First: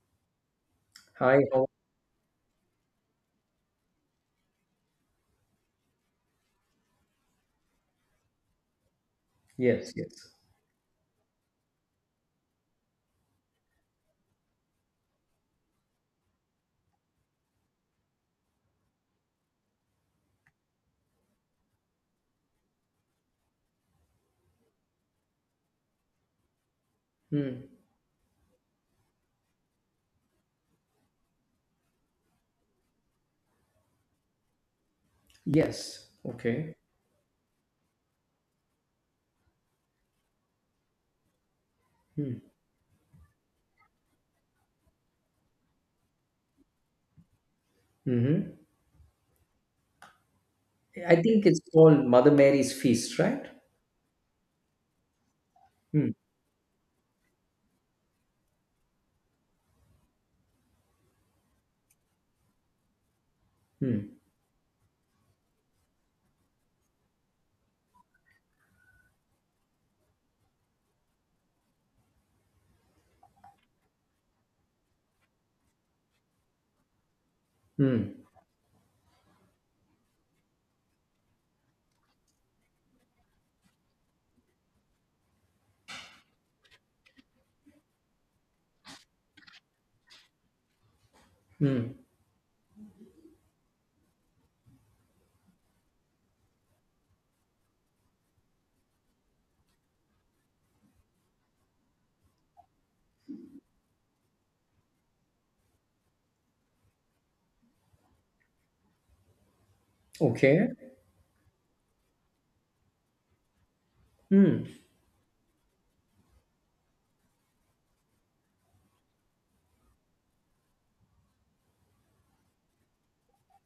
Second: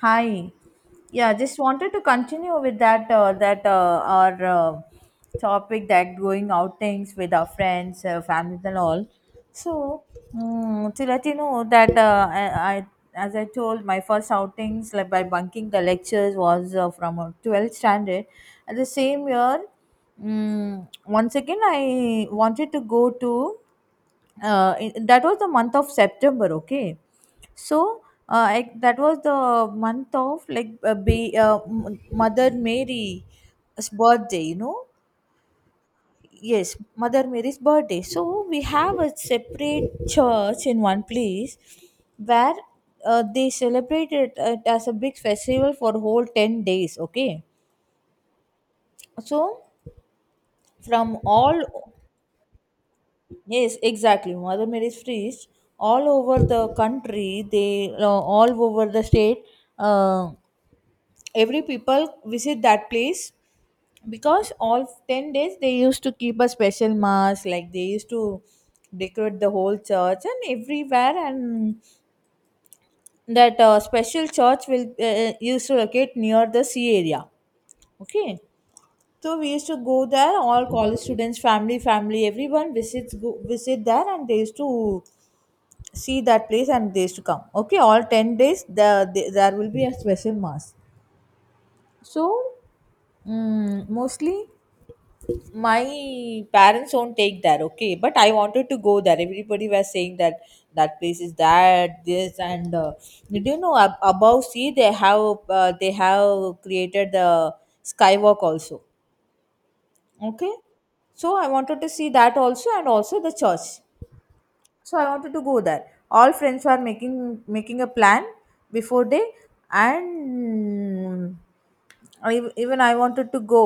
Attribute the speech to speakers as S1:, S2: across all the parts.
S1: Hi. Yeah,
S2: Hi,
S1: just
S2: how?
S1: wanted to continue with that that our topic that going outings with our friends, families, and all.
S2: Yes,
S1: So
S2: yes.
S1: mm, to let you know that I, as I told, my first outings like by bunking the lectures was from 12th standard. At the same year, once again I wanted to go to, that was the month of September, okay?
S2: Hmm.
S1: So, that was the month of like Mother Mary's birthday, you know?
S2: Yes. Okay.
S1: Yes, Mother Mary's birthday. So, we have a separate church in one place
S2: Hmm.
S1: where they celebrated it as a big festival for whole 10 days, okay?
S2: Hmm.
S1: So,
S2: I
S1: from
S2: think it's
S1: all.
S2: called Mother Mary's Feast, right?
S1: Yes, exactly. Mother Mary's feast all
S2: Hmm.
S1: over the country. They, all over the state. Uh, every people visit that place
S2: Hmm.
S1: because all 10 days they used to keep a special mass. Like they used to decorate the whole church and everywhere, and that special church will used to locate near the sea area.
S2: Hmm.
S1: Okay. So we used to go there, all college students, family, everyone visits go, visit there, and they used to see that place and days to come. Okay, all 10 days the there will be a special mass.
S2: Hmm.
S1: So, mostly my parents won't take there. Okay, but I wanted to go there. Everybody was saying that that place is that this, and do you know above sea they have created the skywalk also. Okay,
S2: Okay.
S1: so I wanted to see that also and also the church.
S2: Hmm.
S1: So I wanted to go there. All friends were making a plan before they. And I, even I wanted to go.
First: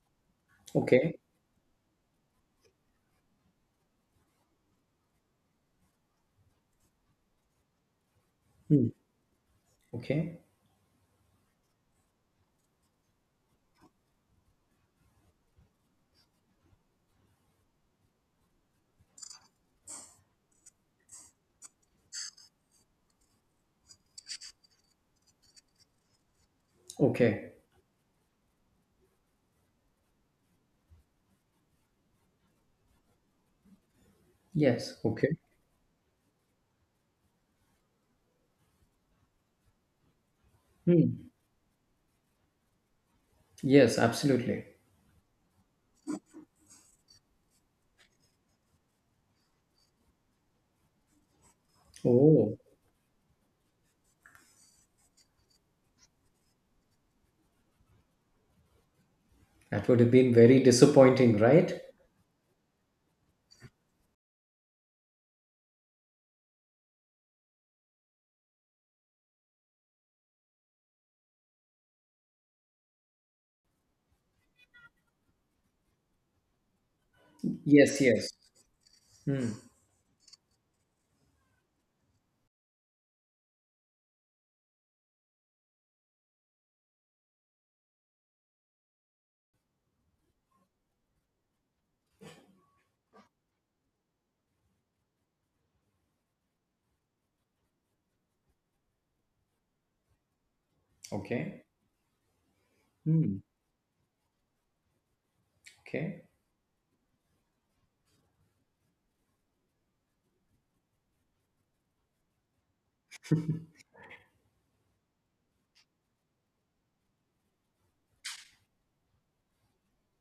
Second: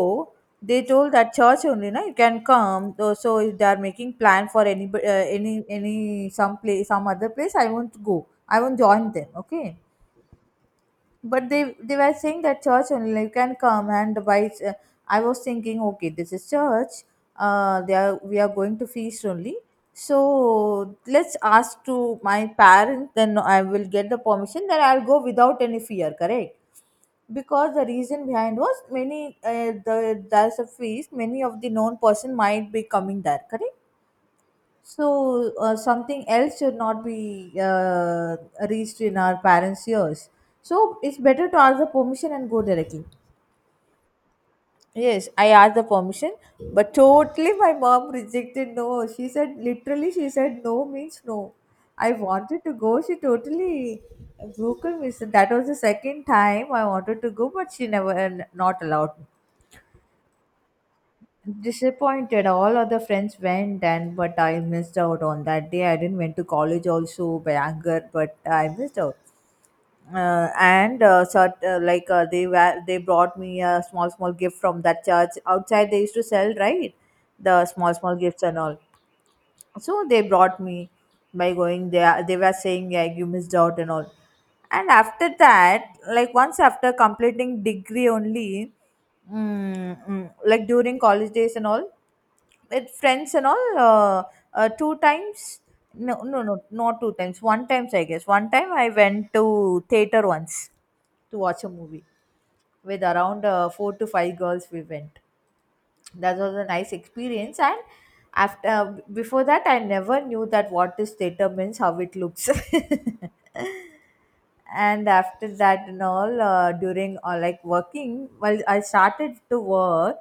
S1: They told
S2: Okay.
S1: that church only na you can come though. So if they are making plan for any any some place some other place, I won't go, I won't
S2: Hmm.
S1: join them. Okay,
S2: Okay.
S1: but they were saying that church only, like, you can come, and by, I was thinking, okay, this is church, they are we are going to feast only. So let's ask to my parents, then I will get the permission, then I'll go without any fear, correct?
S2: Okay.
S1: Because the reason behind was many, there's a feast, many of the known person might be coming there, correct?
S2: Yes. Okay.
S1: So something else should not be reached in our parents' ears. So it's
S2: Hmm.
S1: better to ask the permission and go directly.
S2: Yes, absolutely.
S1: Yes, I asked the permission, but totally my mom rejected no. She said, literally she said, no means no. I
S2: Oh,
S1: wanted to go. She totally broke her me. So that was the second time I wanted to go, but she never, not allowed me.
S2: that would have been very disappointing, right?
S1: Disappointed, all other friends went, and but I missed out on that day. I didn't went to college also by anger, but I missed out. And sort like they brought me a small small gift from that church outside. They used to sell, right, the small
S2: Yes,
S1: small
S2: yes.
S1: gifts and all.
S2: Hmm.
S1: So they brought me by going there, they were saying, "Yeah, you missed out and all." And after that, like, once after completing degree only, like during college days and all, with friends and all, two times, no no no, not two times, one times I guess, one time I went to theater once to watch
S2: Okay.
S1: a movie, with
S2: Hmm.
S1: around four to five girls we went.
S2: Okay.
S1: That was a nice experience. And after, before that I never knew that what is theater means, how it looks. And after that and all, during like working, well I started to work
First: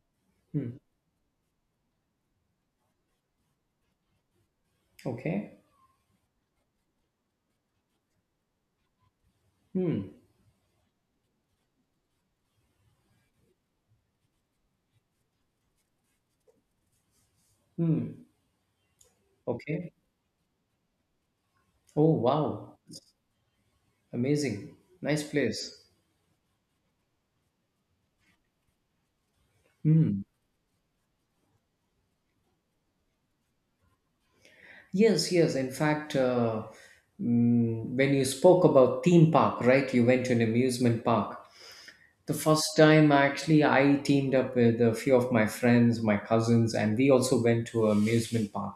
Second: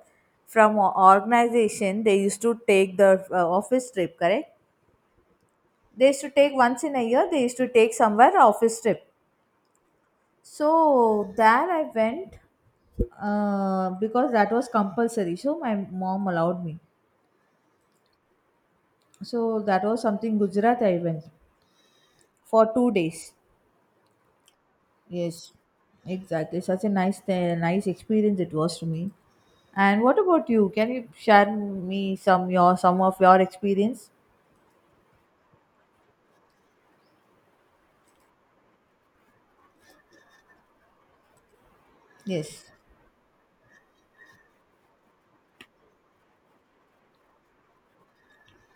S2: Hmm.
S1: from a organization. They used to take the office trip, correct?
S2: Okay.
S1: They used to take once in a year, they used to take somewhere office trip.
S2: Hmm.
S1: So there I went, because that was compulsory, so my mom allowed me.
S2: Hmm.
S1: So that
S2: Okay.
S1: was something Gujarat I went,
S2: Oh,
S1: for
S2: wow.
S1: 2 days.
S2: Amazing. Nice
S1: Yes,
S2: place.
S1: exactly. Such a nice, nice experience it was to me. And what
S2: Hmm.
S1: about you? Can you share me some of your experience?
S2: Yes, yes. In fact, when you spoke about theme park, right? You went to an amusement park. The
S1: Yes.
S2: first time, actually, I teamed up with a few of my friends, my cousins, and we also went to an amusement park.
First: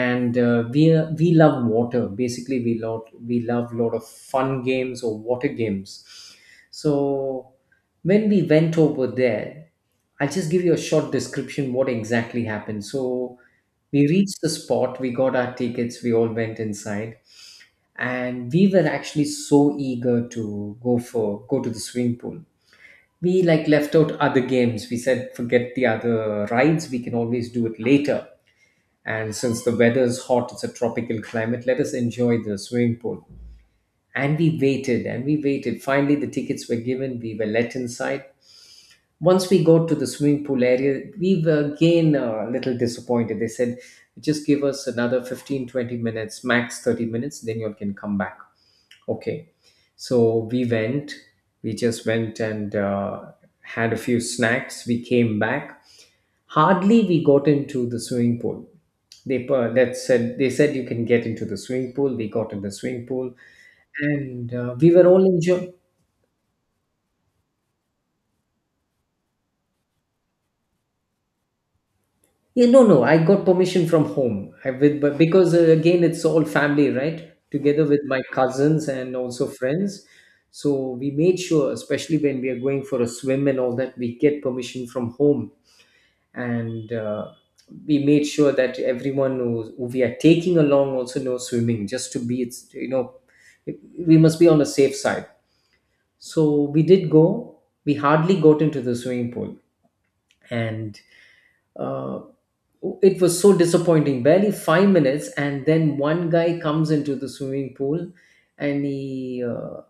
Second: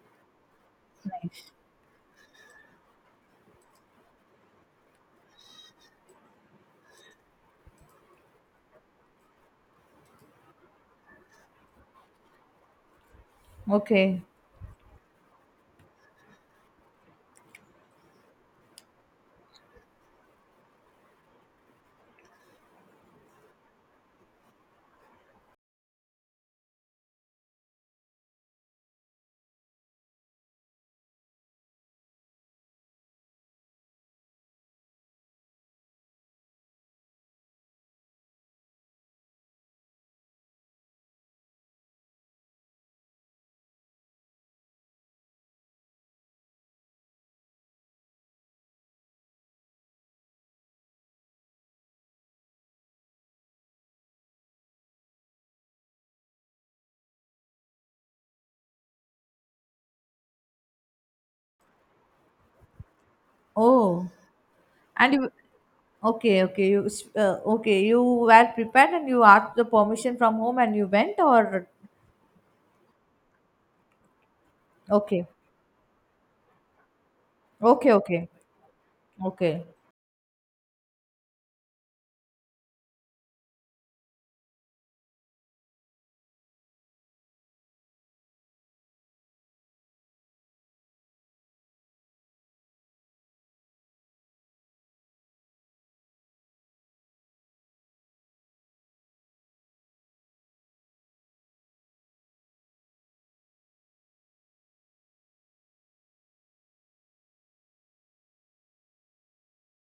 S2: And we love water. Basically, we love lot of fun games or water games. So when we went over there, I'll just give you a short description, what exactly happened. So we
S1: Okay.
S2: reached the spot, we got our tickets, we all went inside, and we were actually so eager to go to the swimming pool. We, like, left out other games. We said, forget the other rides, we can always do it later. And since the weather is hot, it's a tropical climate, let us enjoy the swimming pool. And we waited and we waited. Finally, the tickets were given, we were let inside. Once we got to the swimming pool area, we were again, a little disappointed. They said, just give us another 15, 20 minutes, max 30 minutes, then you all can come back. Okay. So we just went and had a few snacks. We came back. Hardly we got into the swimming pool. They said you can get into the swimming pool. We got in the swimming pool,
S1: Oh,
S2: and we were
S1: and
S2: all
S1: you.
S2: enjoying.
S1: Okay, okay. You okay. You were prepared and you asked the permission from home and you went, or?
S2: Yeah, no, no, I got permission from home. I with but
S1: Okay,
S2: because again, it's all family, right? Together
S1: okay,
S2: with my
S1: okay,
S2: cousins and also
S1: okay.
S2: friends. So we made sure, especially when we are going for a swim and all that, we get permission from home, and we made sure that everyone who we are taking along also knows swimming, just to be, it's we must be on the safe side. So we did go. We hardly got into the swimming pool. And uh, it was so disappointing. Barely 5 minutes and then one guy comes into the swimming pool, and he,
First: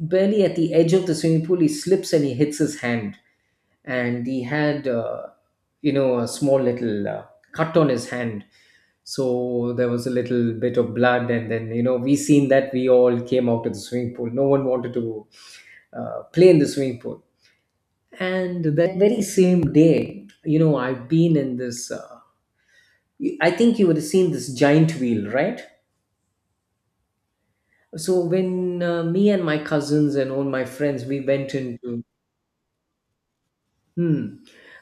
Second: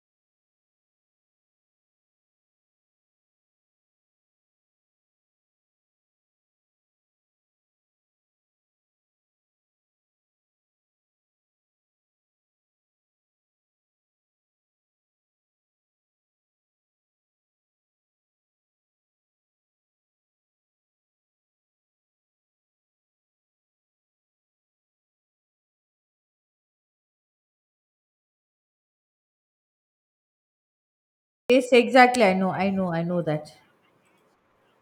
S2: barely at the edge of the swimming pool, he slips and he hits his hand. And he had, a small little cut on his hand. So there was a little bit of blood, and then we seen that, we all came out of the swimming pool. No one wanted to play in the swimming pool. And that very same day, I've been in this I think you would have seen this giant wheel, right? So when me and my cousins and all my friends, we went
S1: Yes,
S2: into.
S1: exactly. I know. I know. I know that.
S2: Hmm.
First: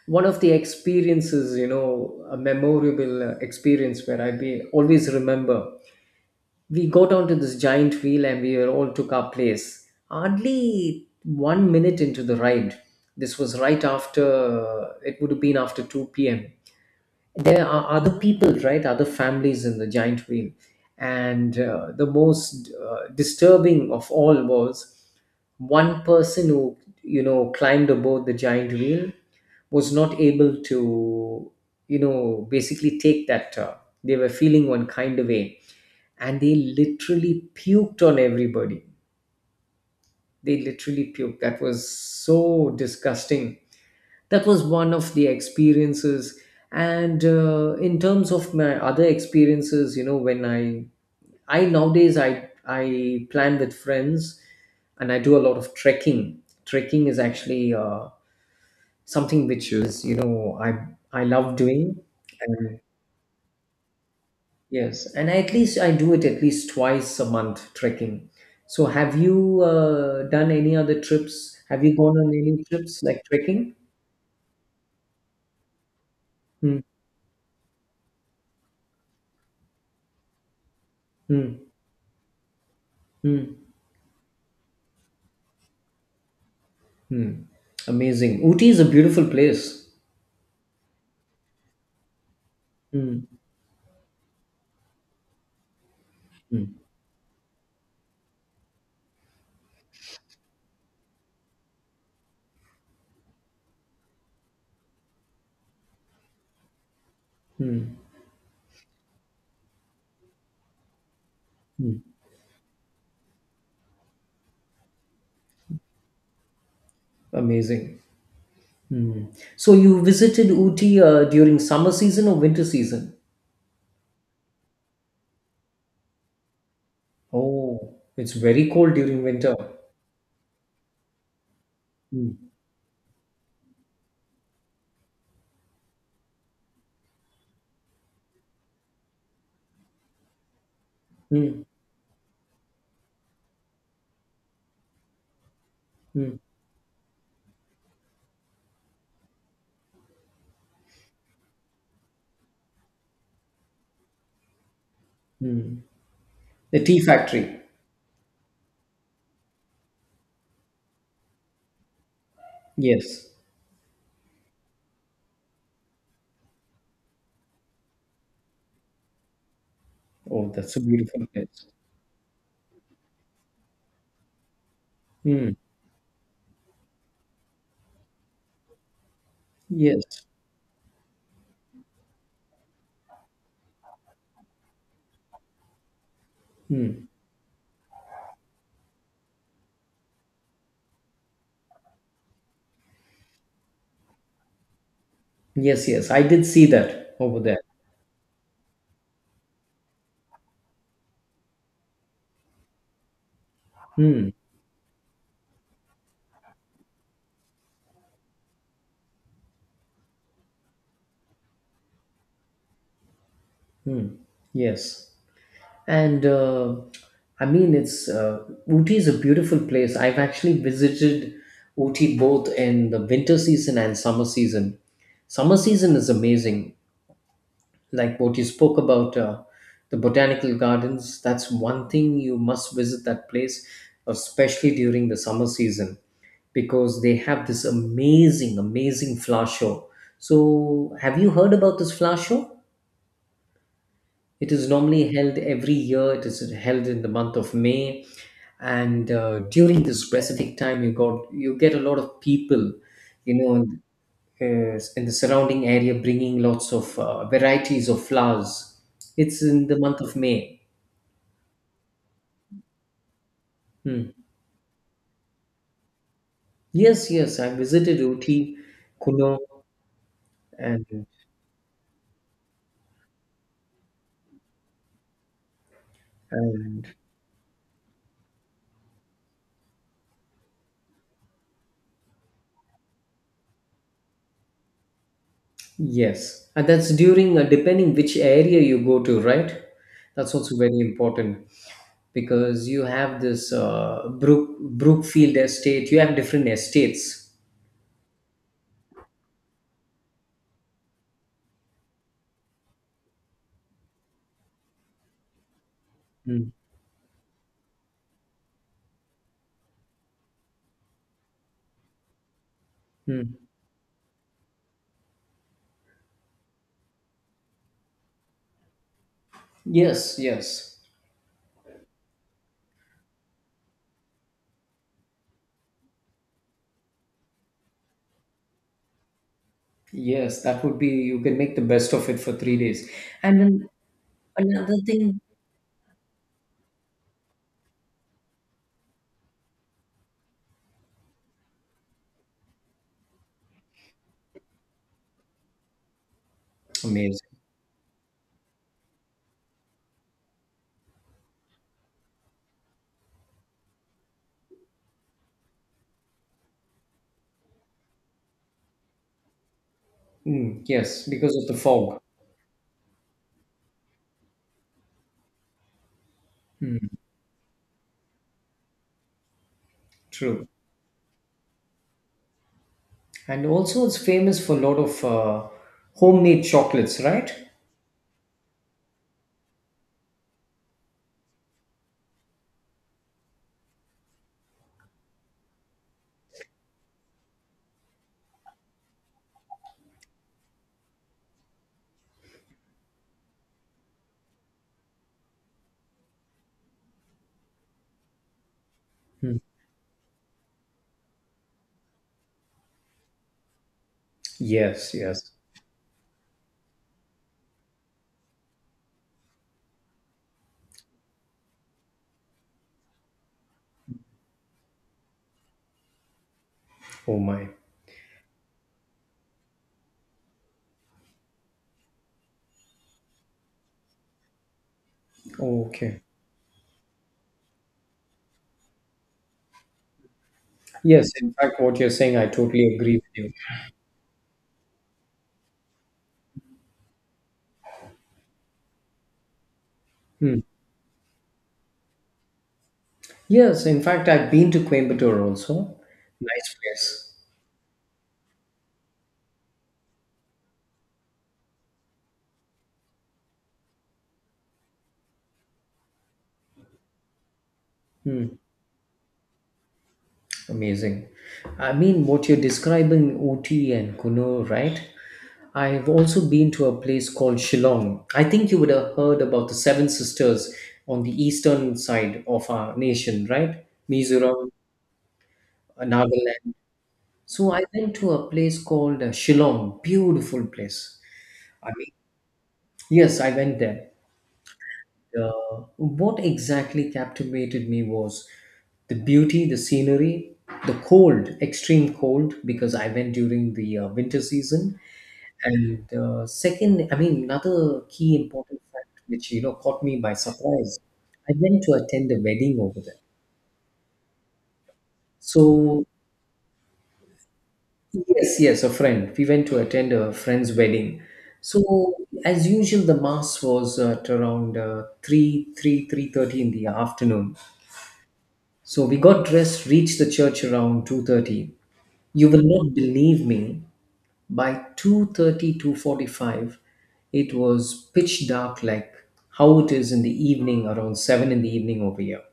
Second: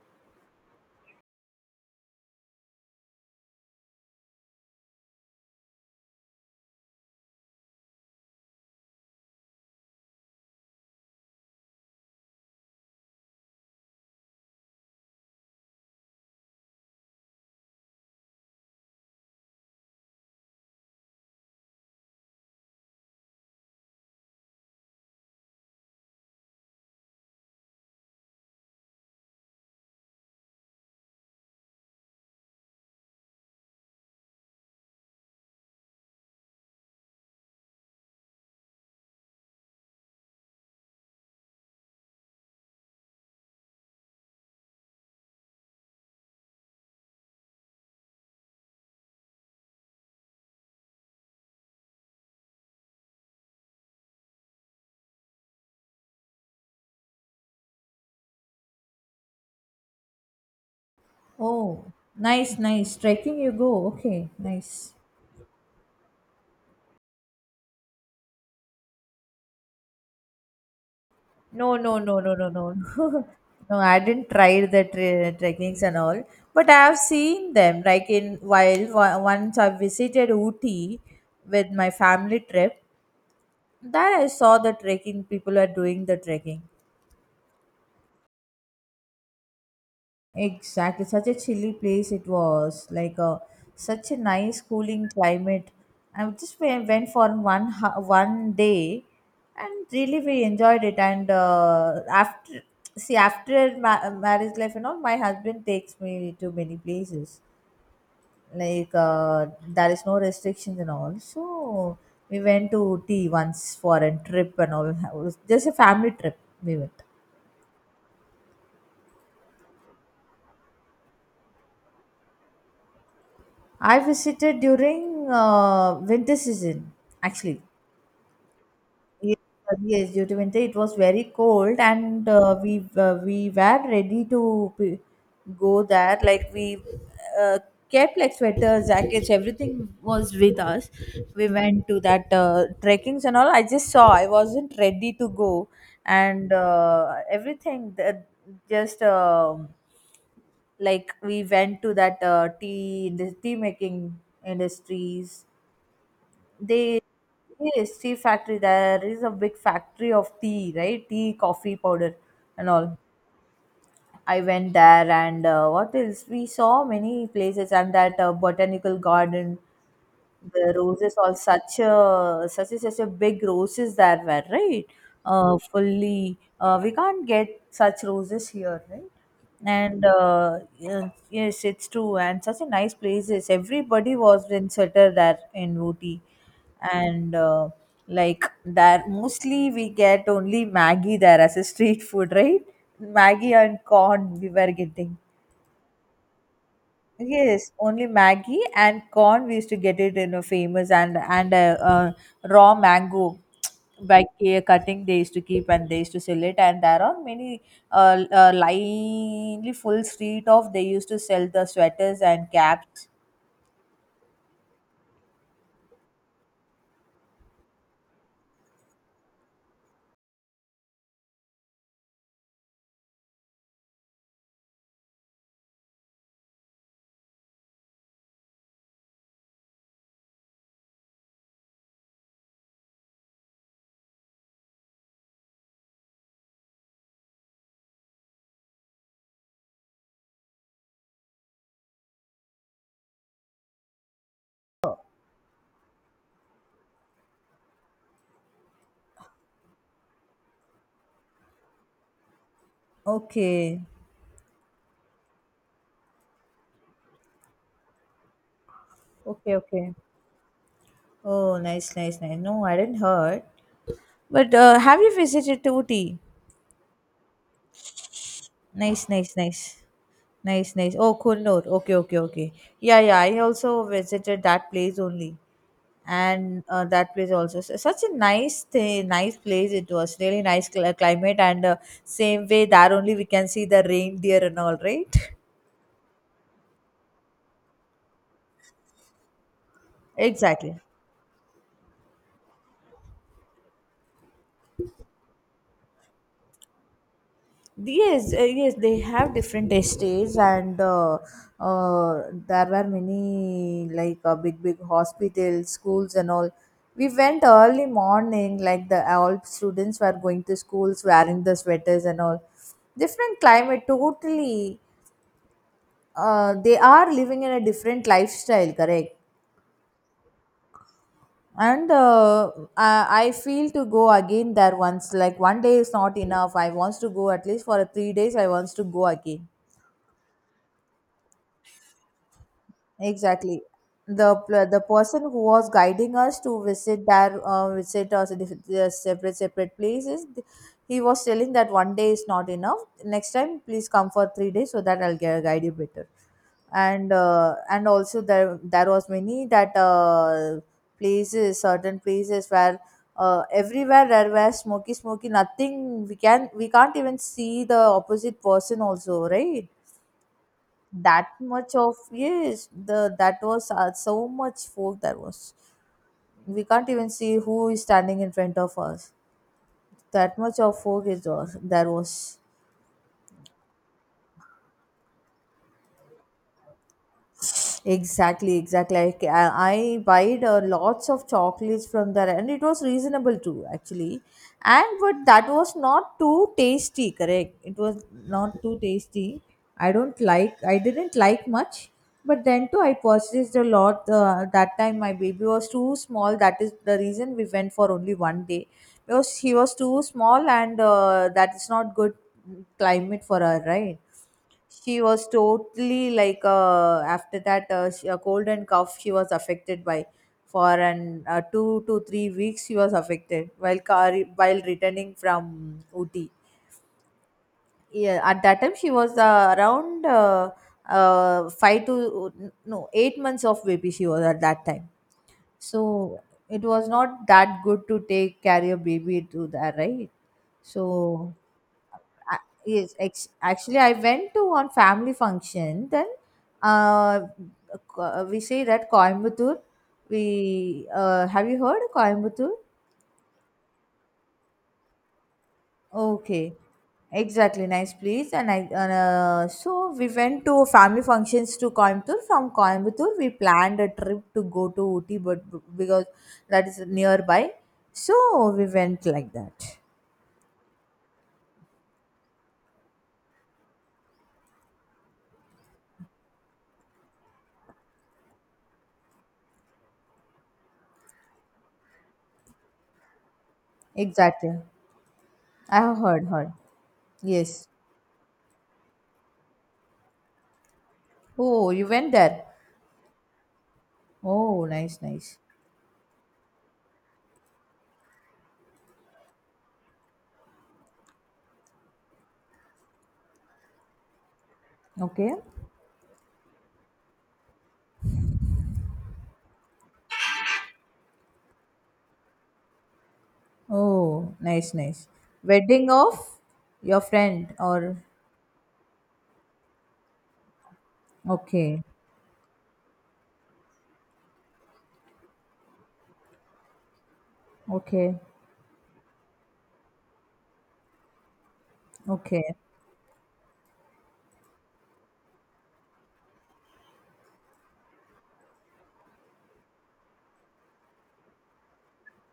S2: One of the experiences, a memorable experience where always remember. We got onto this giant wheel and we were all took our place. Hardly 1 minute into the ride. This was right after, it would have been after 2 p.m. There are other people, right? Other families in the giant wheel. And the most disturbing of all was one person who, climbed aboard the giant wheel, was not able to, basically take that, they were feeling one kind of way, and they literally puked on everybody. They literally puked. That was so disgusting. That was one of the experiences. And in terms of my other experiences, when I nowadays I plan with friends, and I do a lot of trekking. Trekking is actually something which is, I love
S1: Oh,
S2: doing.
S1: nice,
S2: And
S1: nice. Trekking you go. Okay, nice.
S2: yes, and at least I do it, at least twice a month, trekking. So have you done any other trips?
S1: No,
S2: Have you
S1: no,
S2: gone
S1: no,
S2: on
S1: no, no,
S2: any
S1: no.
S2: trips like trekking?
S1: No, I didn't try the trekkings and all, but
S2: Hmm,
S1: I have seen them. Like in once I visited Ooty
S2: hmm,
S1: with my family trip,
S2: hmm,
S1: there I saw the trekking, people are doing the trekking.
S2: hmm. Amazing. Uti is a beautiful place.
S1: Exactly, such a chilly place it was. Like
S2: Hmm,
S1: a, such a nice cooling climate. I just
S2: hmm,
S1: went for one one day, and really we enjoyed it. And, after, marriage life and all, my husband takes me to many places. Like, there is no restrictions and all, so
S2: hmm.
S1: we went to tea once for a trip and all. It was just a family trip we went.
S2: Amazing. Hmm. So you visited Uti during summer season or winter season?
S1: I visited during, winter season, actually.
S2: Oh, it's very cold during
S1: Yes,
S2: winter.
S1: yes, due to winter, it was very cold, and
S2: Hmm,
S1: we were ready to go there. Like we, uh, kept like sweaters, jackets, everything was with us. We
S2: hmm,
S1: went to that, trekkings and all. I just saw, I wasn't ready to go,
S2: hmm,
S1: and everything that just. Like we went to that tea the tea making industries,
S2: hmm. The
S1: they.
S2: tea factory.
S1: Yes, tea factory. There is a big factory of tea, right? Tea, coffee powder, and all.
S2: Yes.
S1: I went there, and what else? We saw many places, and that botanical garden,
S2: Oh,
S1: the
S2: that's a
S1: roses,
S2: beautiful
S1: all
S2: place.
S1: such a big roses there were, right?
S2: Hmm.
S1: Fully, we can't get such roses here, right? And
S2: Yes.
S1: yeah, yes, it's true. And such a nice places, everybody was in sweater there in Ooty.
S2: Hmm.
S1: And like there mostly we get only Maggie there as a street food, right? Maggie and corn we were getting.
S2: Yes, yes. I did see that over there.
S1: Yes, only Maggie and corn. We used to get it in a famous, and a, raw mango by
S2: Hmm.
S1: cutting. They used to keep and they used to sell it. And there are many, lively full street of they used to sell the sweaters and caps.
S2: Hmm. Yes. And I mean, it's Ooty is a beautiful place. I've actually visited Ooty both in the winter season and summer season. Summer season is amazing. Like what you spoke about, the botanical gardens, that's one thing. You must visit that place, especially during the summer season, because they have this amazing, amazing flower show. So have you heard about this flower show? It is normally held every year. It is held in the month of May, and during this specific time, you got you get a lot of people, you know,
S1: Okay,
S2: in the surrounding area, bringing lots of varieties of flowers. It's
S1: okay,
S2: in the
S1: okay.
S2: month of May.
S1: Oh, nice, nice, nice. No, I didn't heard.
S2: Hmm.
S1: But have you visited to Ooty?
S2: Yes, yes, I visited Uti,
S1: Nice, nice,
S2: Kuno,
S1: nice. Nice, nice.
S2: and
S1: Oh, Kunur. Okay, okay, okay. Yeah, yeah. I also visited that place only. And
S2: and.
S1: that place also, so such a nice thing, nice place it was, really nice climate. And same way there only we can see the reindeer and all, right?
S2: Yes, and that's during, depending which area you go to, right? That's also
S1: Exactly.
S2: very important, because you have this Brookfield estate. You have different estates.
S1: Yes, they have different estates, and there were many, like big big hospitals, schools and all.
S2: Mm.
S1: We went early morning, like the all students were going to schools wearing the sweaters and all,
S2: Mm.
S1: different climate totally. They are living in a different lifestyle, correct?
S2: Yes, yes,
S1: And I feel to go again there once, like one day is not enough, I wants to go at least for a 3 days, I wants to go again.
S2: yes. That would be, you can make the best of it for 3 days, and
S1: Exactly.
S2: then
S1: The
S2: another
S1: the
S2: thing.
S1: person who was guiding us to visit us, their separate separate places, he was telling that one day is not enough, next time please come for 3 days so that I'll guide you better. And
S2: Amazing.
S1: also there was many that places, certain places where, everywhere there were smoky smoky, nothing we can't even see the opposite person also, right?
S2: Mm, yes,
S1: That
S2: because of the
S1: much of,
S2: fog.
S1: yes, the that was, so much fog that was, we can't even see who is standing in front of us, that
S2: True,
S1: much of fog is there, there was.
S2: and also it's famous for a lot of homemade chocolates, right?
S1: Exactly, exactly. I, ca- I buyed, lots of chocolates from there, and it was reasonable too, actually. And but that was not too tasty, correct? It was not too tasty. I don't like. I didn't like much. But then too, I purchased a lot. That time my baby was too small. That is the reason we went for only one day, because he was too small, and that is not good climate for her, right?
S2: Yes,
S1: She was
S2: yes.
S1: totally like, after that, she, a cold and cough she was affected by for an, 2 to 3 weeks she was affected, while returning from Uti.
S2: Oh my.
S1: Yeah, at that time she was, around, five to no 8 months of baby she was at that time.
S2: Okay.
S1: So it was not that good to take carry a baby to that, right.
S2: Yes,
S1: So
S2: in fact, what you're saying, I
S1: a-
S2: totally agree with you.
S1: Actually, I went to one family function. Then uh, we say that Coimbatore. We
S2: Hmm.
S1: Have you heard Coimbatore?
S2: Yes, in fact, I've been to Coimbatore also.
S1: Okay.
S2: Nice place.
S1: Exactly, nice place. And so we went to family functions to Coimbatore. From Coimbatore we planned a trip to go to Ooty, but because that is nearby. So
S2: Hmm.
S1: we went like that.
S2: Amazing. I mean, what you're describing, Ooty and Kuno, right? I've also been to a place called Shillong. I think you would have heard about the Seven Sisters on the eastern side of our nation, right? Mizoram,
S1: Exactly. I have heard.
S2: Nagaland. So I
S1: Yes.
S2: went to a place called Shillong, beautiful place.
S1: Oh,
S2: I
S1: you
S2: mean,
S1: went there.
S2: yes, I went there.
S1: Oh, nice, nice.
S2: What exactly captivated me was the beauty, the scenery, the cold, extreme cold, because I went during the winter season.
S1: Okay.
S2: And second, I mean, another key important fact which, caught me by surprise. I went to attend a wedding over there.
S1: Oh, nice, nice.
S2: So
S1: Wedding of your friend or?
S2: yes, yes, a friend. We went to attend a friend's wedding. So
S1: Okay.
S2: as usual, the mass was at around 3:30 in the afternoon.
S1: Okay.
S2: So we got dressed, reached the church around 2:30. You
S1: Okay.
S2: will not believe me, by 2:30, 2:45 it was pitch dark, like how it is in the evening around 7 in the evening over here.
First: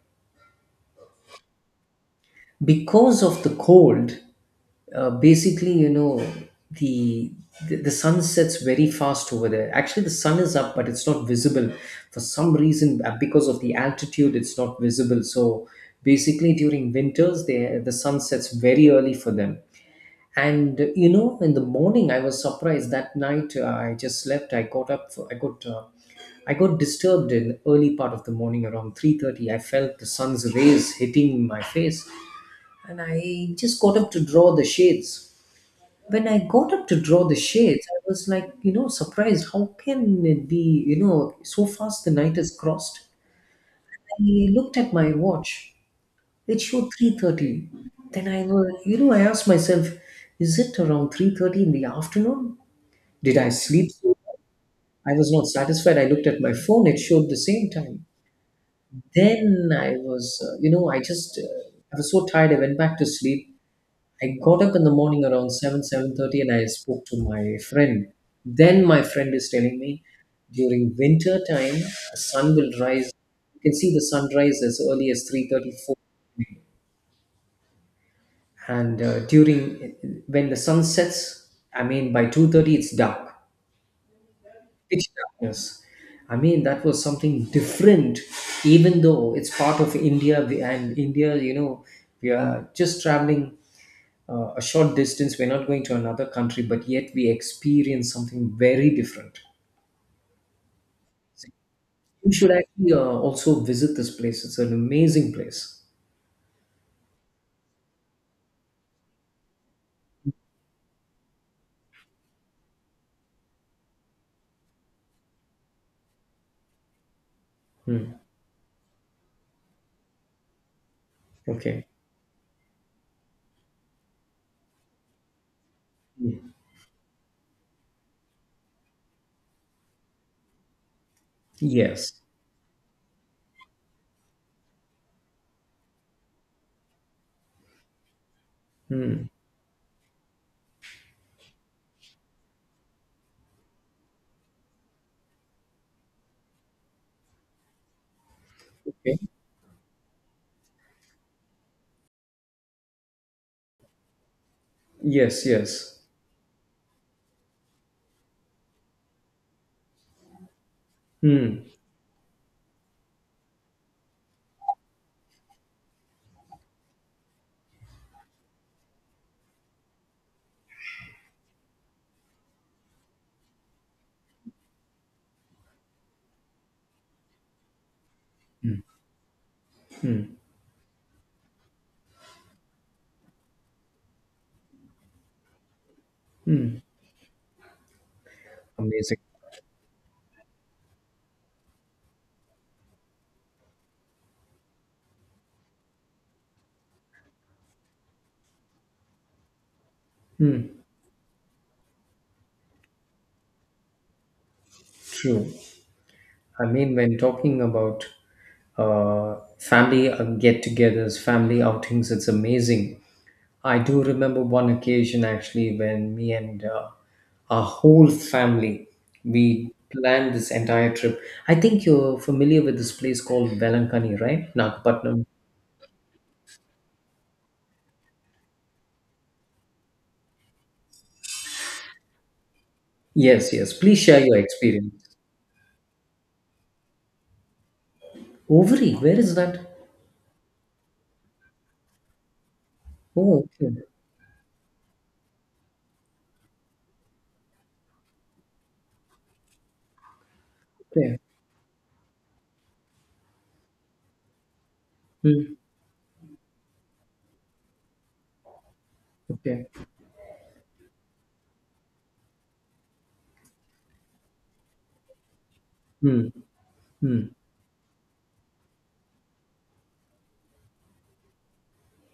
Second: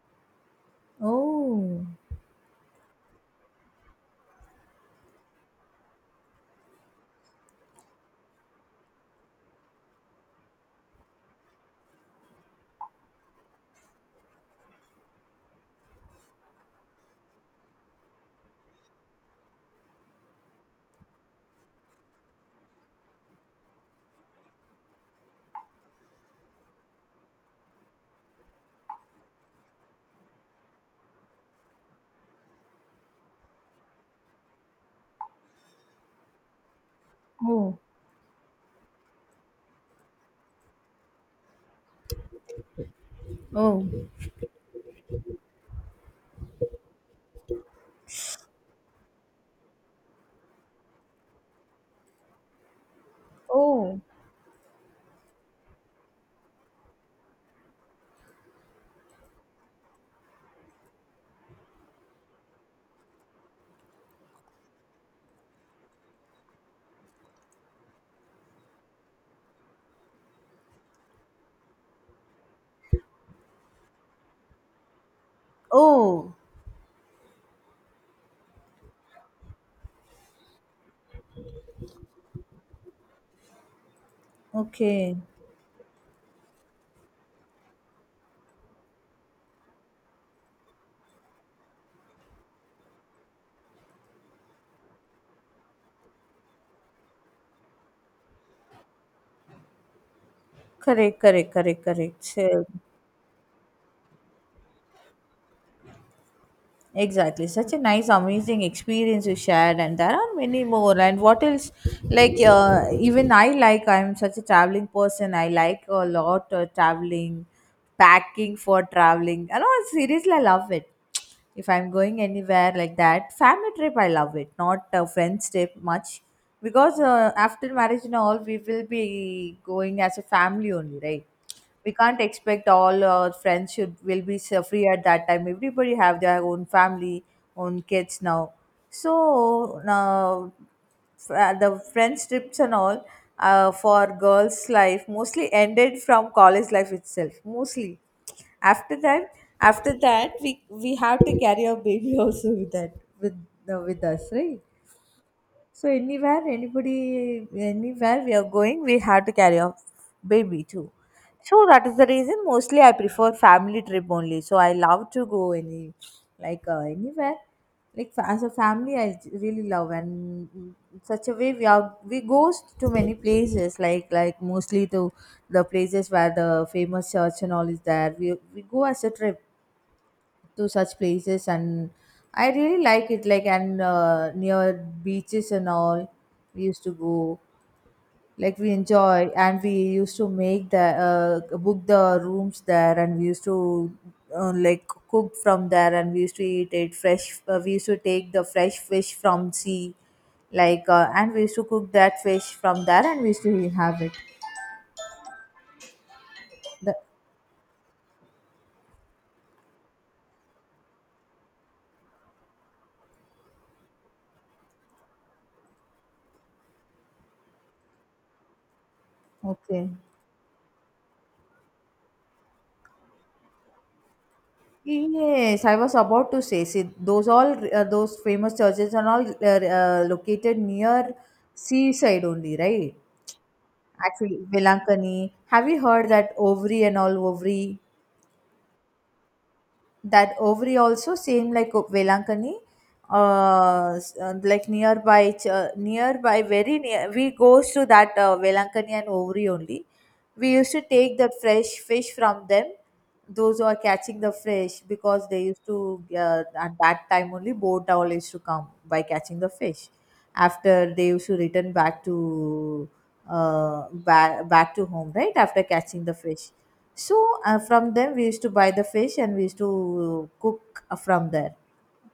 S1: Oh.
S2: Because of the cold, basically, the, the sun sets very fast over there. Actually, the sun is up, but it's not visible for some reason. Because of the altitude, it's not visible. So basically, during winters, the sun sets very early for them. And in the morning, I was surprised. That night, I just slept. I got up. For, I got. I got disturbed in early part of the morning around 3:30. I felt the sun's rays hitting my face, and I just got up to draw the shades. When I got up to draw the
S1: Oh.
S2: shades, I was like, surprised. How can it be, so fast the night is crossed?
S1: Oh.
S2: I looked at my watch. It showed 3:30. Then I was, you know, I asked myself, is it around 3:30 in the afternoon? Did I sleep?
S1: Oh.
S2: I was not satisfied. I looked at my phone. It showed the same time. Then I was so tired. I went back to sleep. I got up in the morning around 7, 7:30, and I spoke to my friend. Then my friend is telling me, during winter time, the sun will rise. You can see the sunrise as early as 3:34.
S1: Oh.
S2: And when the sun sets, I mean, by 2:30 it's dark, pitch
S1: Okay.
S2: darkness. I mean, that was something different, even though it's part of India, and India, we are just traveling a short distance. We're not going to another country, but yet we experience something very different.
S1: Correct, correct, correct, correct.
S2: You should
S1: So.
S2: actually also visit this place. It's an amazing place.
S1: Exactly, such a nice, amazing experience you shared, and there are many more. And what else? Like, even I, like, I'm such a traveling person. I like a lot, traveling,
S2: Hmm.
S1: packing for traveling. I know, seriously, I love it. If
S2: Okay.
S1: I'm going anywhere like that, family trip, I love it, not a friends trip much,
S2: Hmm.
S1: because after marriage and all, we will be going as a family only, right? We
S2: Yes.
S1: can't expect all our friends should will be so free at that time. Everybody have their own family, own kids now. So
S2: Hmm.
S1: now, the friends trips and all, for girls life mostly ended from college life itself, mostly. after
S2: Okay.
S1: that After that we have to carry our baby also with that with with us, right?
S2: Yes. Yes.
S1: So anywhere we are going, we have to carry a baby too. So
S2: Hmm.
S1: that is the reason mostly I prefer family trip only. So I love to go any, like, anywhere, like, as a family. I really love, and in such a way we goes to many places, like, mostly to the places where the famous church and all is there. We go as a trip to such places. And I really like it. Like, and near beaches and all we used to go, like, we
S2: Amazing.
S1: enjoy. And we used to make the book the rooms there, and we used to, like, cook from there, and we used to eat it fresh. We used to take the fresh fish from sea,
S2: Hmm.
S1: like, and we used to cook that fish from there, and we used to have it.
S2: True. I mean,
S1: the,
S2: when talking about family get-togethers, family outings, it's amazing. I do remember one occasion actually, when me and our whole family, we
S1: okay.
S2: planned this entire trip. I think you're familiar with this place called Velankani, right? Nagapatnam.
S1: Yes, I was about to say, see, those famous churches are all, located near seaside only, right?
S2: Yes, yes. Please share your
S1: Actually,
S2: experience.
S1: Velankani. Have you heard that Ovri and all, Ovri?
S2: Ovary, where is that?
S1: That Ovary also same like Velankani.
S2: Oh, okay.
S1: Like nearby nearby very near we goes to that, Velankani and Ovary only. We used to take
S2: Okay.
S1: the fresh fish from them, those who are catching the fish. Because they
S2: Hmm.
S1: used to, at that time only boat all used to come by catching the
S2: Okay.
S1: fish. After they used to return back to, back to home right after catching the
S2: Hmm.
S1: fish. So,
S2: Hmm.
S1: from them we used to buy the fish, and we used to cook, from there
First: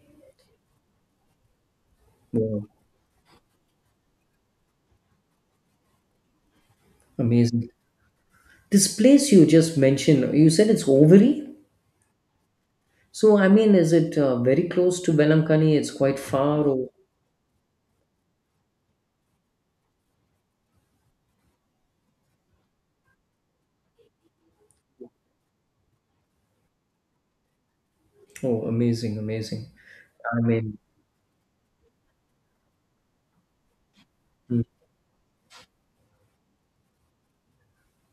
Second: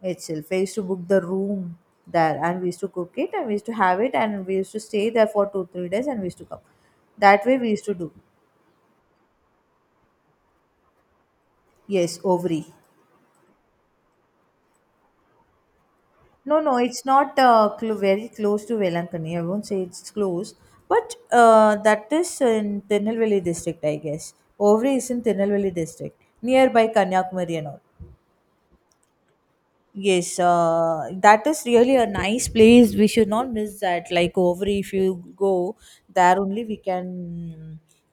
S1: itself. We used to book the room there, and
S2: Wow.
S1: we used to cook it, and we used to have it, and we used to stay there for 2-3 days, and we used to come. That way we
S2: Amazing.
S1: used to do.
S2: This place you just mentioned, you said it's Ovary?
S1: Yes, Ovary.
S2: So, I mean, is it very close to Velankani? It's quite
S1: No,
S2: far
S1: no,
S2: or?
S1: it's not, very close to Velankani. I won't say it's close, but that is in Tirunelveli district, I guess. Ovary is in Tirunelveli district, nearby Kanyakumari and all.
S2: Oh, amazing, amazing.
S1: Yes,
S2: I mean,
S1: that is really a nice place. We should not miss that. Like over,
S2: mm.
S1: if you go there, only we can,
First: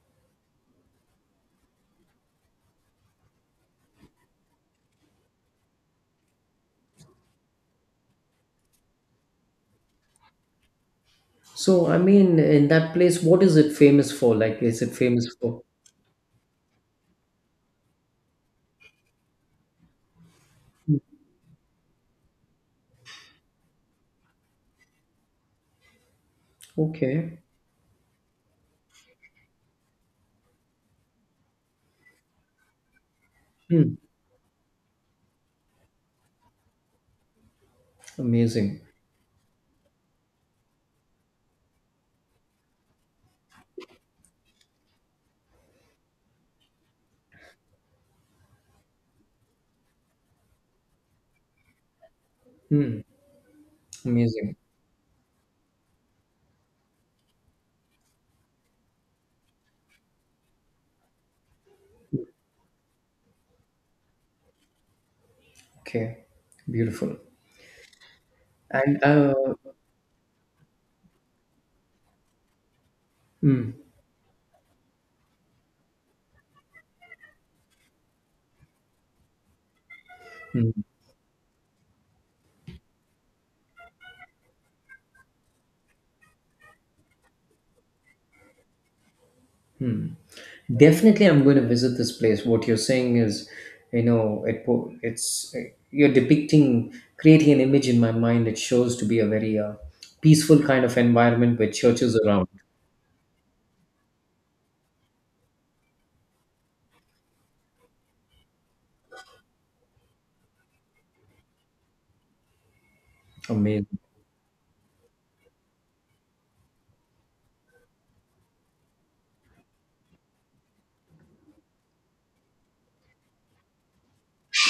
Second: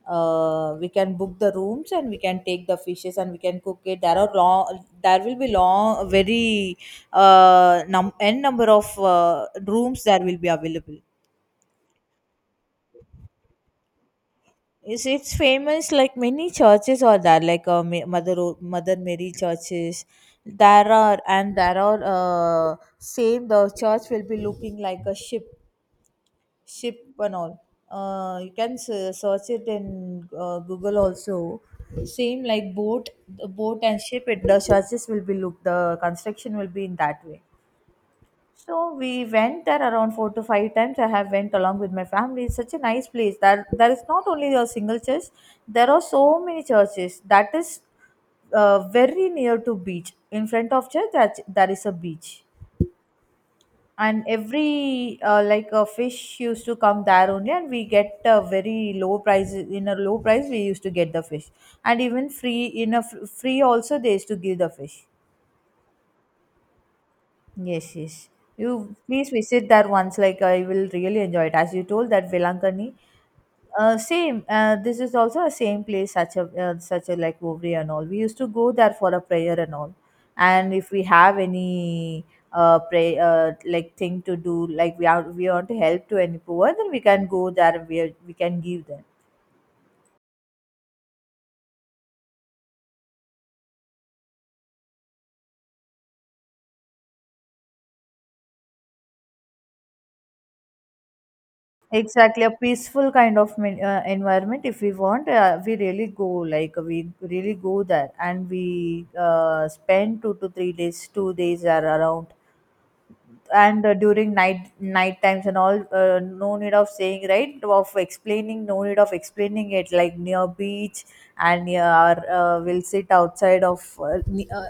S1: uh, we can book the rooms, and we can take the fishes, and we can cook it. There will be long, very, number of rooms that will be available.
S2: In that place, what is it famous for? Like, is it
S1: It's,
S2: famous
S1: it's
S2: for?
S1: famous, like, many churches are there, like, Mother Mary churches there are. And there are same, the church will be looking like a ship, and
S2: Okay.
S1: all. You can search it in, Google also. Same like boat, the boat
S2: Mm.
S1: and ship, it, the construction will be in that way.
S2: Amazing.
S1: So we went there around four to five times. I have went along with my family. It's such a nice place. That there is not only a single church. There are so many churches. That is, very near to beach. In front of church, that there is a beach,
S2: Mm.
S1: and
S2: Amazing.
S1: every, like a fish used to come there only, and we get a very low price. In a low price, we used to get the fish. And even free, in a free also they used to give the fish.
S2: Okay. Beautiful.
S1: Yes, yes. You
S2: And
S1: please visit that once. Like I will really enjoy it. As you told, that Velankani,
S2: mm,
S1: same. This is also a same place. Such a, like, Ovri and all. We used to go there for a prayer and all.
S2: mm,
S1: And if we have any pray like thing to do, like, we want to help to any poor, then we can go there. And we can give them.
S2: mm, definitely, I'm going to visit this place. What you're saying is, it po- it's you're depicting, creating an image in my mind. It shows to be a very peaceful kind of environment with churches
S1: Exactly,
S2: around.
S1: a peaceful kind of environment. If we want, we really go there, and we, spend 2 to 3 days, 2 days are around. And
S2: Amazing.
S1: during night times and all, no need of saying, right, of explaining no need of explaining it. Like near beach, and near our, we'll sit outside of,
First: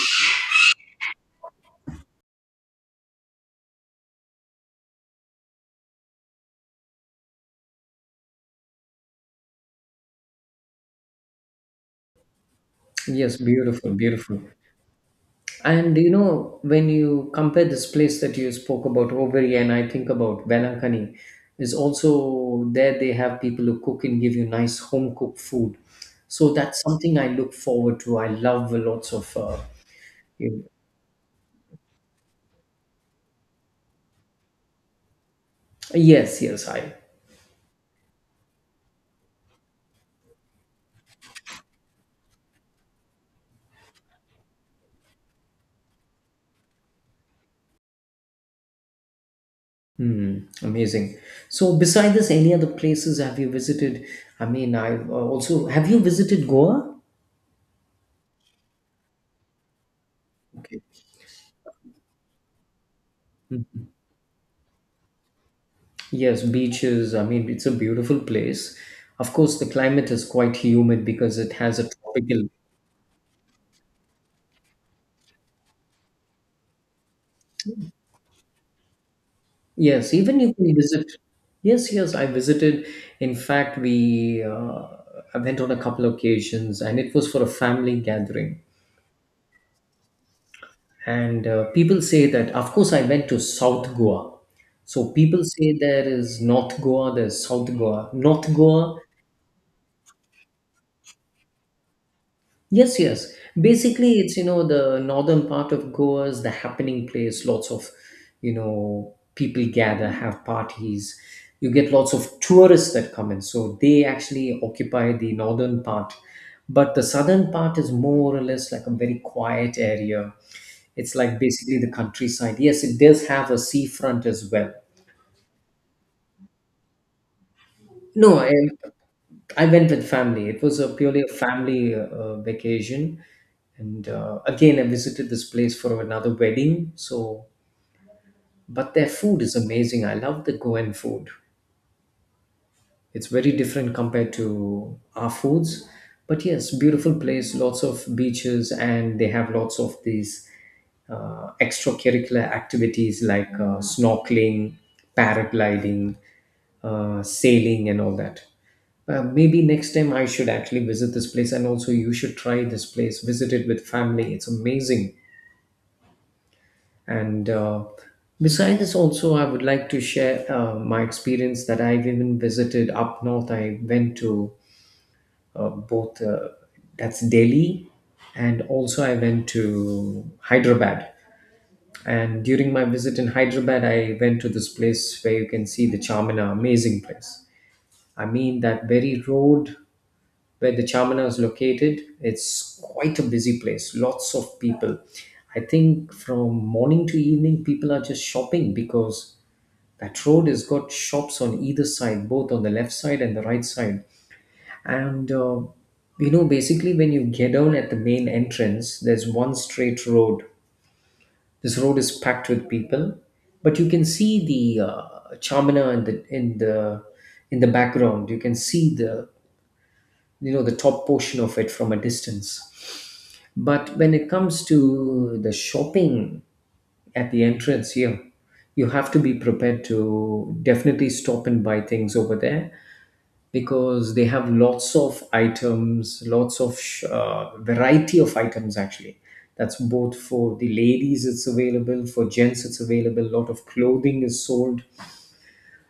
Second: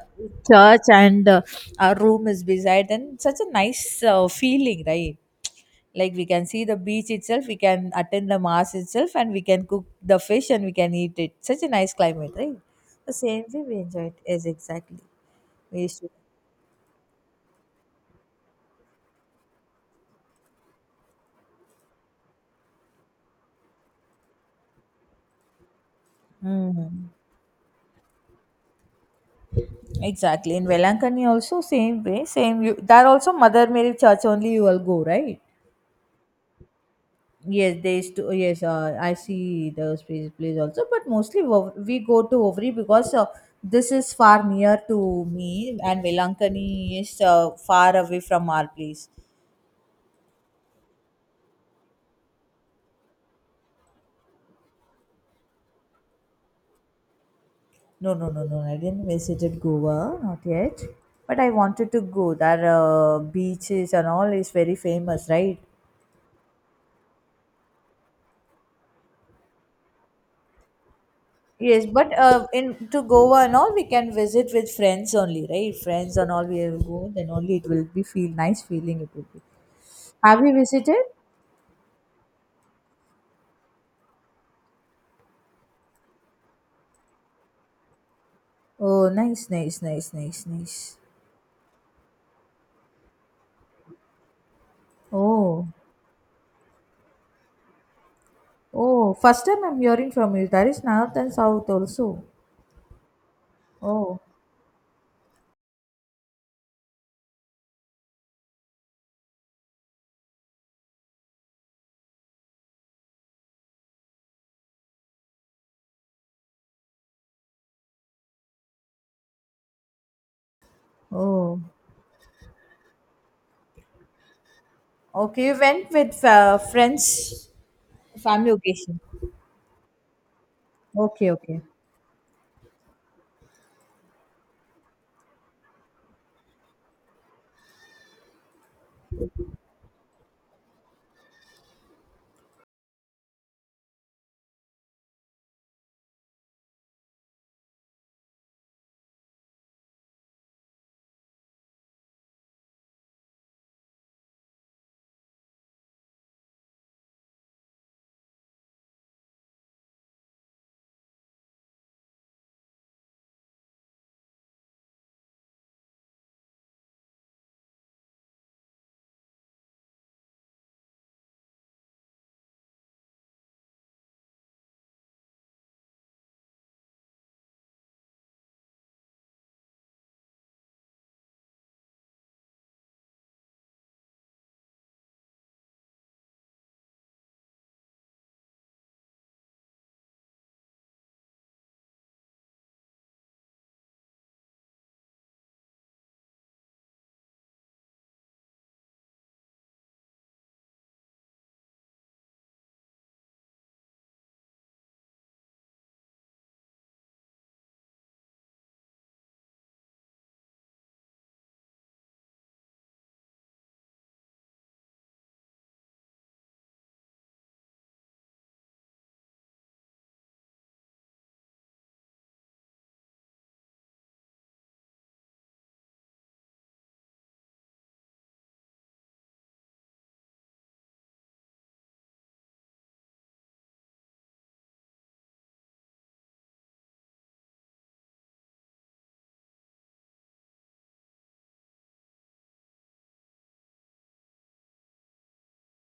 S1: church. And, our room is beside. And such a nice, feeling, right? Like, we can see the beach itself, we can attend the mass itself, and we can cook the fish, and we can eat it. Such a nice climate, right? The
S2: Yes,
S1: same way we
S2: beautiful,
S1: enjoy it,
S2: beautiful.
S1: is exactly. We
S2: And
S1: used to.
S2: you know, when you compare this place that you spoke about, Overi, and I think about Velankani, is also there they have people who cook and give you nice home cooked food. So that's
S1: Mhm.
S2: something I look forward to. I love lots of.
S1: Exactly. In
S2: You-
S1: Velankani also, same way, same, you there also Mother Mary Church only you will go, right?
S2: yes, yes, I.
S1: Yes, they used to. Yes, I see the space place also. But mostly, we go to Ovri because this is far near to me, and Velankani is far away from our place.
S2: Hmm, amazing. So, beside this, any other places have you visited? I mean, I also have you visited Goa?
S1: No, no, no, no, I didn't visited Goa, not yet.
S2: Okay.
S1: But I wanted to go. There, beaches and all is very famous, right?
S2: Yes, beaches. I mean, it's a beautiful place. Of course, the climate is quite humid because it has
S1: Yes,
S2: a
S1: but
S2: tropical.
S1: in to Goa and all we can visit with friends only, right? Friends and all we will go, then only it will be feel nice feeling, it will be.
S2: Yes,
S1: Have
S2: even
S1: you
S2: you can
S1: visited?
S2: visit. Yes, yes, I visited. In fact, we I went on a couple of occasions, and it was for a family gathering.
S1: Oh, nice, nice, nice, nice, nice.
S2: And people say that, of course, I went to South Goa. So people
S1: Oh,
S2: say there is North Goa, there's South Goa. North Goa.
S1: oh, first time I'm hearing from you. That is north and south also.
S2: Yes, yes. Basically,
S1: Oh,
S2: it's, you know, the northern part of Goa is the happening place. Lots of, you know, people gather, have parties. You get lots of tourists that come in. So they actually occupy the northern part. But the southern part is more or less like a very quiet area. It's like
S1: oh,
S2: basically the countryside. Yes, it does have a seafront as well.
S1: okay. You went with, friends,
S2: No,
S1: family
S2: I,
S1: occasion.
S2: I went with family. It was a purely a
S1: Okay, okay,
S2: family vacation, and again I visited this place for another wedding. So, but their food is amazing. I love the Goan food. It's very different compared to our foods, but yes, beautiful place, lots of beaches, and they have lots of these extracurricular activities like snorkeling, paragliding, sailing and all that. Maybe next time I should actually visit this place. And also you should try this place, visit it with family, it's amazing. And Besides this, also, I would like to share my experience that I've even visited up north. I went to both That's Delhi, and also I went to Hyderabad. And during my visit in Hyderabad, I went to this place where you can see the Charminar, amazing place. I mean, that very road where the Charminar is located, it's quite a busy place, lots of people. I think from morning to evening, people are just shopping because that road has got shops on either side, both on the left side and the right side. And You know, basically, when you get down at the main entrance, there's one straight road. This road is packed with people, but you can see the Chamina in the background. You can see the, you know, the top portion of it from a distance. But when it comes to the shopping at the entrance here, you have to be prepared to definitely stop and buy things over there because they have lots of items, lots of variety of items actually. That's both for the ladies, it's available, for gents, it's available. A lot of clothing is sold,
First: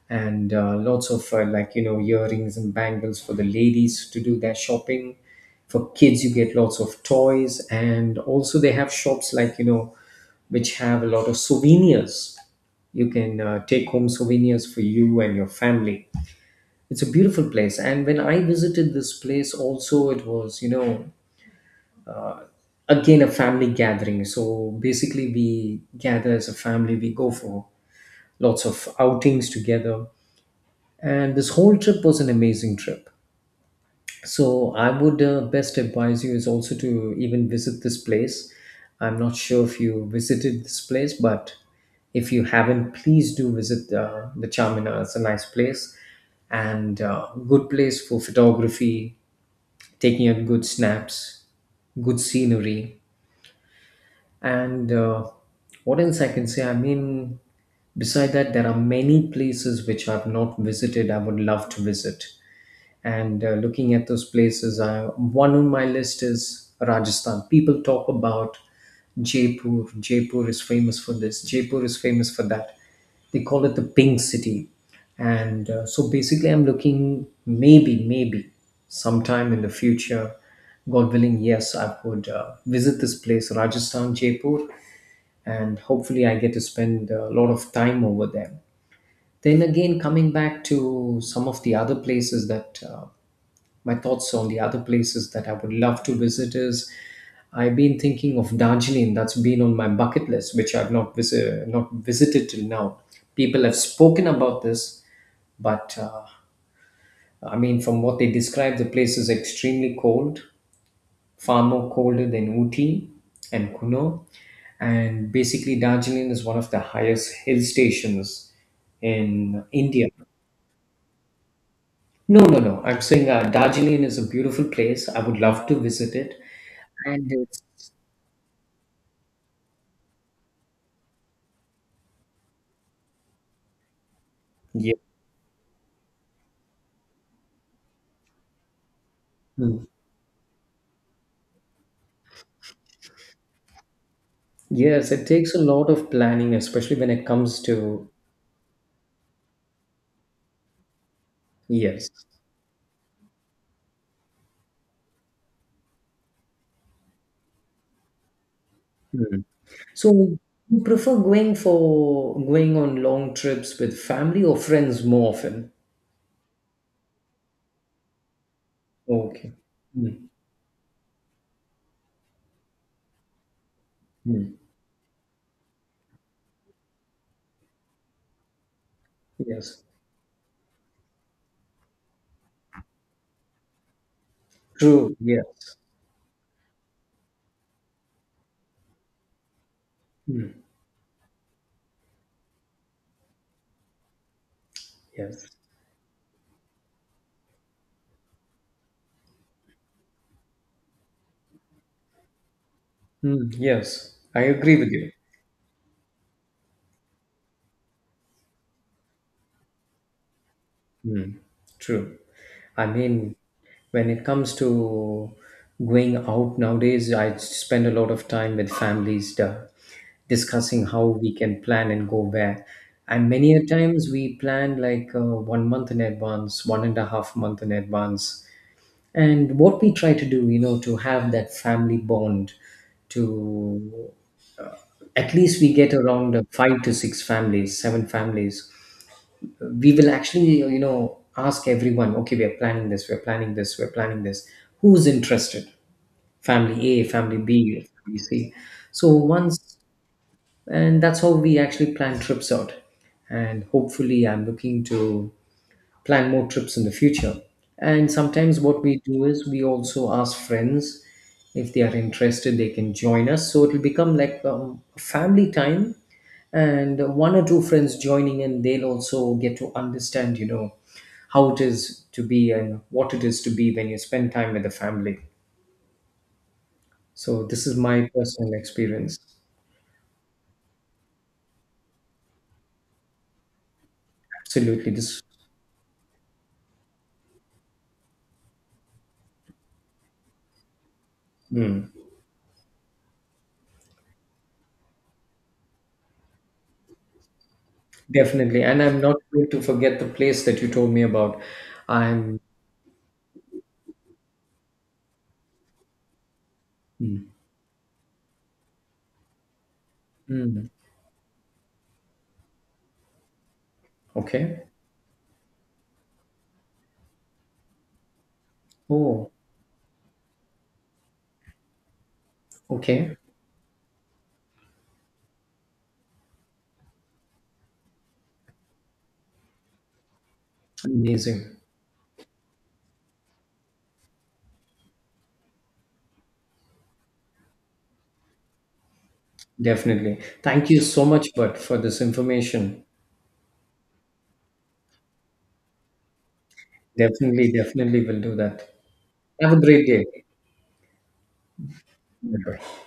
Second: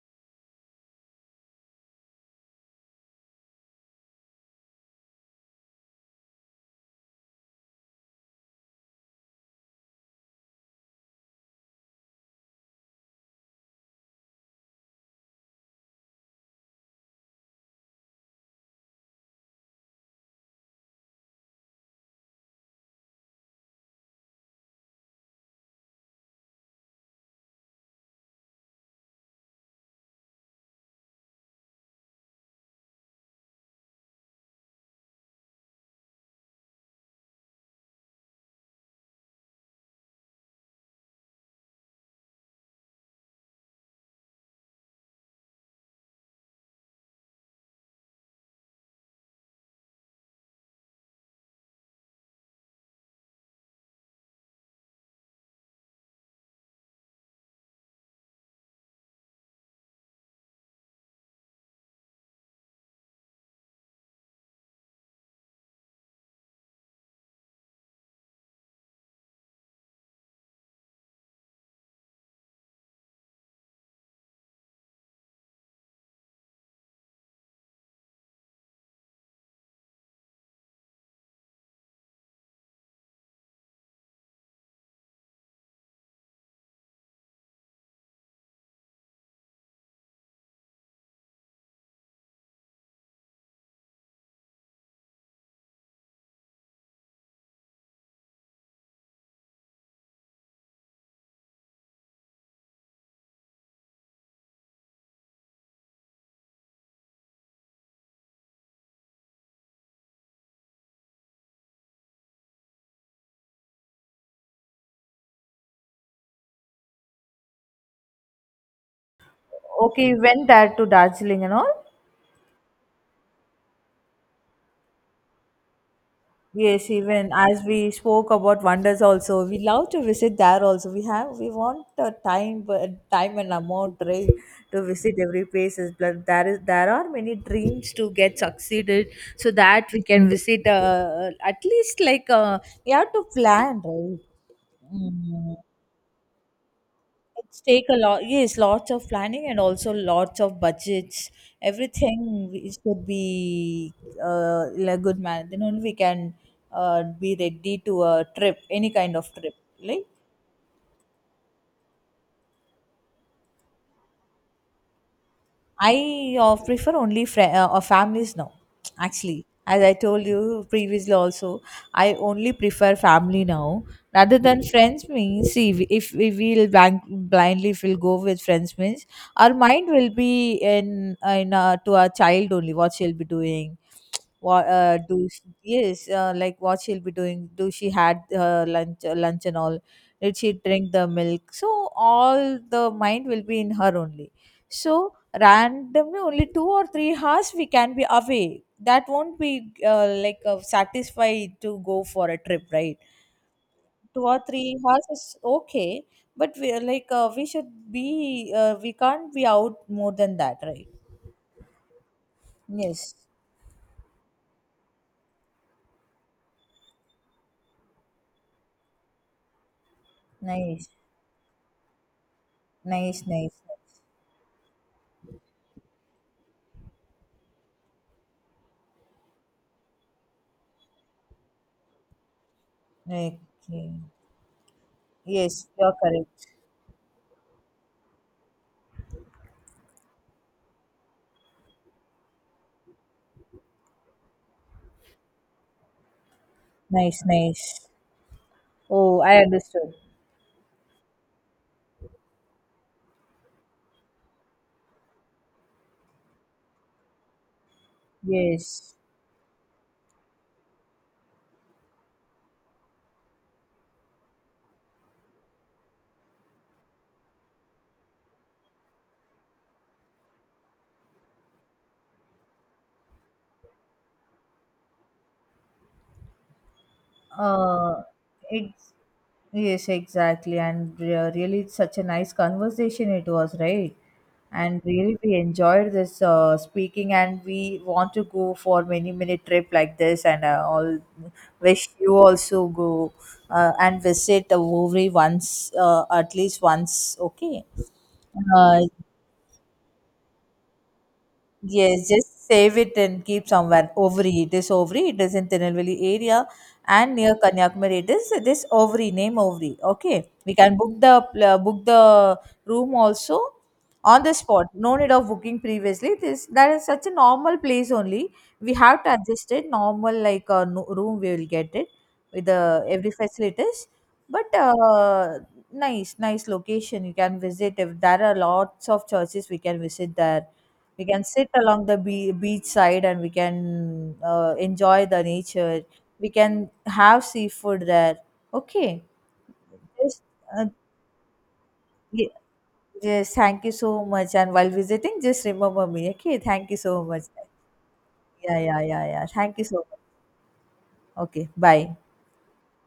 S2: and lots of, like, you know, earrings and bangles for the ladies to do their shopping. For kids, you get lots of toys, and also they have shops like, you know, which have a lot of souvenirs. You can take home souvenirs for you and your family. It's a beautiful place, and when I visited this place also, it was, you know, again a family gathering. So basically we gather as a family, we go for lots of outings together, and this whole trip was an amazing trip. So I would best advise you is also to even visit this place. I'm not sure if you visited this place, but if you haven't, please do visit the Charminar, it's a nice place, and good place for photography, taking up good snaps, good scenery, and what else I can say? I mean, beside that, there are many places which I've not visited. I would love to visit. And Looking at those places, one on my list is Rajasthan. People talk about Jaipur. Jaipur is famous for this, Jaipur is famous for that, they call it the Pink City. And So basically I'm looking, maybe sometime in the future, God willing, yes, I would visit this place, Rajasthan, Jaipur, and hopefully I get to spend a lot of time over there. Then again, coming back to some of the other places that my thoughts on the other places that I would love to visit is, I've been thinking of Darjeeling. That's been on my bucket list, which I've not visited till now. People have spoken about this, but I mean, from what they describe, the place is extremely cold, far more colder than Ooty and Kuno. And basically, Darjeeling is one of the highest hill stations in
S1: okay.
S2: India.
S1: You went there to Darjeeling and all.
S2: No, no, no. I'm saying Darjeeling is a beautiful place. I would love to visit it.
S1: Yes,
S2: And
S1: even as
S2: it's,
S1: we spoke about wonders also, we love to visit there also. We want the time, but time and amount, right, to
S2: yeah.
S1: visit every places. But there are many dreams to get succeeded, so
S2: Mm.
S1: that we can visit, at least, like, we have to plan, right.
S2: Yes, it takes
S1: Mm.
S2: a lot of planning, especially when it
S1: It's
S2: comes
S1: take a
S2: to,
S1: lot, yes, lots of planning and also lots of budgets.
S2: yes.
S1: Everything we should be, in a good manner. Then only we can, be ready to a trip, any kind of
S2: Mm.
S1: trip, right?
S2: So you prefer going on long trips with family or friends more often?
S1: I, prefer only fri families now. Actually,
S2: Okay.
S1: as I told
S2: Mm.
S1: you previously, also I only prefer family now rather
S2: Mm.
S1: than friends. Means, see, if we will blindly, if we'll go with friends, means our
S2: Yes.
S1: mind will be in to our child only, what she'll be doing. What
S2: True.
S1: do she,
S2: Yes.
S1: yes, like, what she'll be doing? Do she had her lunch and all? Did she
S2: Mm.
S1: drink the milk? So all the mind will be in her only. So
S2: Yes.
S1: randomly only 2 or 3 hours we can be away, that won't be, like, satisfied to go for a trip, right?
S2: Mm. Yes,
S1: two or
S2: I
S1: three
S2: agree with
S1: hours
S2: you.
S1: is okay, but we are, like, we should be, we can't be out more than that, right?
S2: Mm, true. I
S1: Yes.
S2: mean, when it comes to going out nowadays, I spend a lot of time with families discussing
S1: Nice.
S2: how we can plan and go where.
S1: Nice,
S2: And
S1: nice,
S2: many a times we plan like one month in advance, one and a half month in advance. And what we try to do, you know, to have that family bond,
S1: nice. Okay.
S2: to at
S1: Yes,
S2: least we
S1: you're
S2: get around
S1: correct.
S2: five to six families, seven families. We will actually, you know, ask everyone, okay, we're planning this, we're planning this, we're planning this, who's interested, family A,
S1: Nice,
S2: family B,
S1: nice.
S2: family C. So
S1: Oh, I
S2: once,
S1: understood.
S2: and that's how we actually plan trips out, and hopefully I'm looking to plan more trips in the future. And sometimes what
S1: Yes.
S2: we do is we also ask friends if they are interested, they can join us. So it'll become like, family time, and one or two friends joining in, they'll also get to understand, you know, how it is to be and what it is to be when you spend time with the family. So this is
S1: Uh,
S2: my personal
S1: it's
S2: experience.
S1: Yes, exactly, and really, it's such a nice conversation it was, right? And
S2: Absolutely,
S1: really,
S2: this.
S1: we enjoyed this, speaking. And we want to go for many minute trip like this, and all. Wish
S2: Mm,
S1: you also go, and visit the Woori once, at least once. Okay.
S2: definitely, and
S1: Uh,
S2: I'm not going to forget the place that you told me about.
S1: Yes,
S2: I'm,
S1: just save it and keep somewhere. Ovary. It is Ovary. It is in Tirunelveli area and near
S2: mm,
S1: Kanyakumari. It is this Ovary name, Ovary. Okay, we
S2: mm,
S1: can book the room also on the
S2: okay.
S1: spot. No need of booking previously. This that is such a normal place only. We have to
S2: Oh,
S1: adjust it normal like a room. We will get it with the every
S2: okay.
S1: facilities. But nice, nice location. You can visit if there are lots of churches. We can visit there. We can sit
S2: Amazing.
S1: along the beach side, and we can, enjoy the nature. We can have seafood there. Okay.
S2: Definitely.
S1: Just, uh,
S2: Thank you so much, but for this
S1: ye-
S2: information.
S1: yes, thank you so much. And while visiting, just remember me. Okay. Thank you so much.
S2: Definitely, definitely will do
S1: Yeah,
S2: that.
S1: yeah, yeah, yeah.
S2: Have
S1: Thank
S2: a
S1: you so
S2: great
S1: much.
S2: day.
S1: Okay. Bye.
S2: Bye-bye.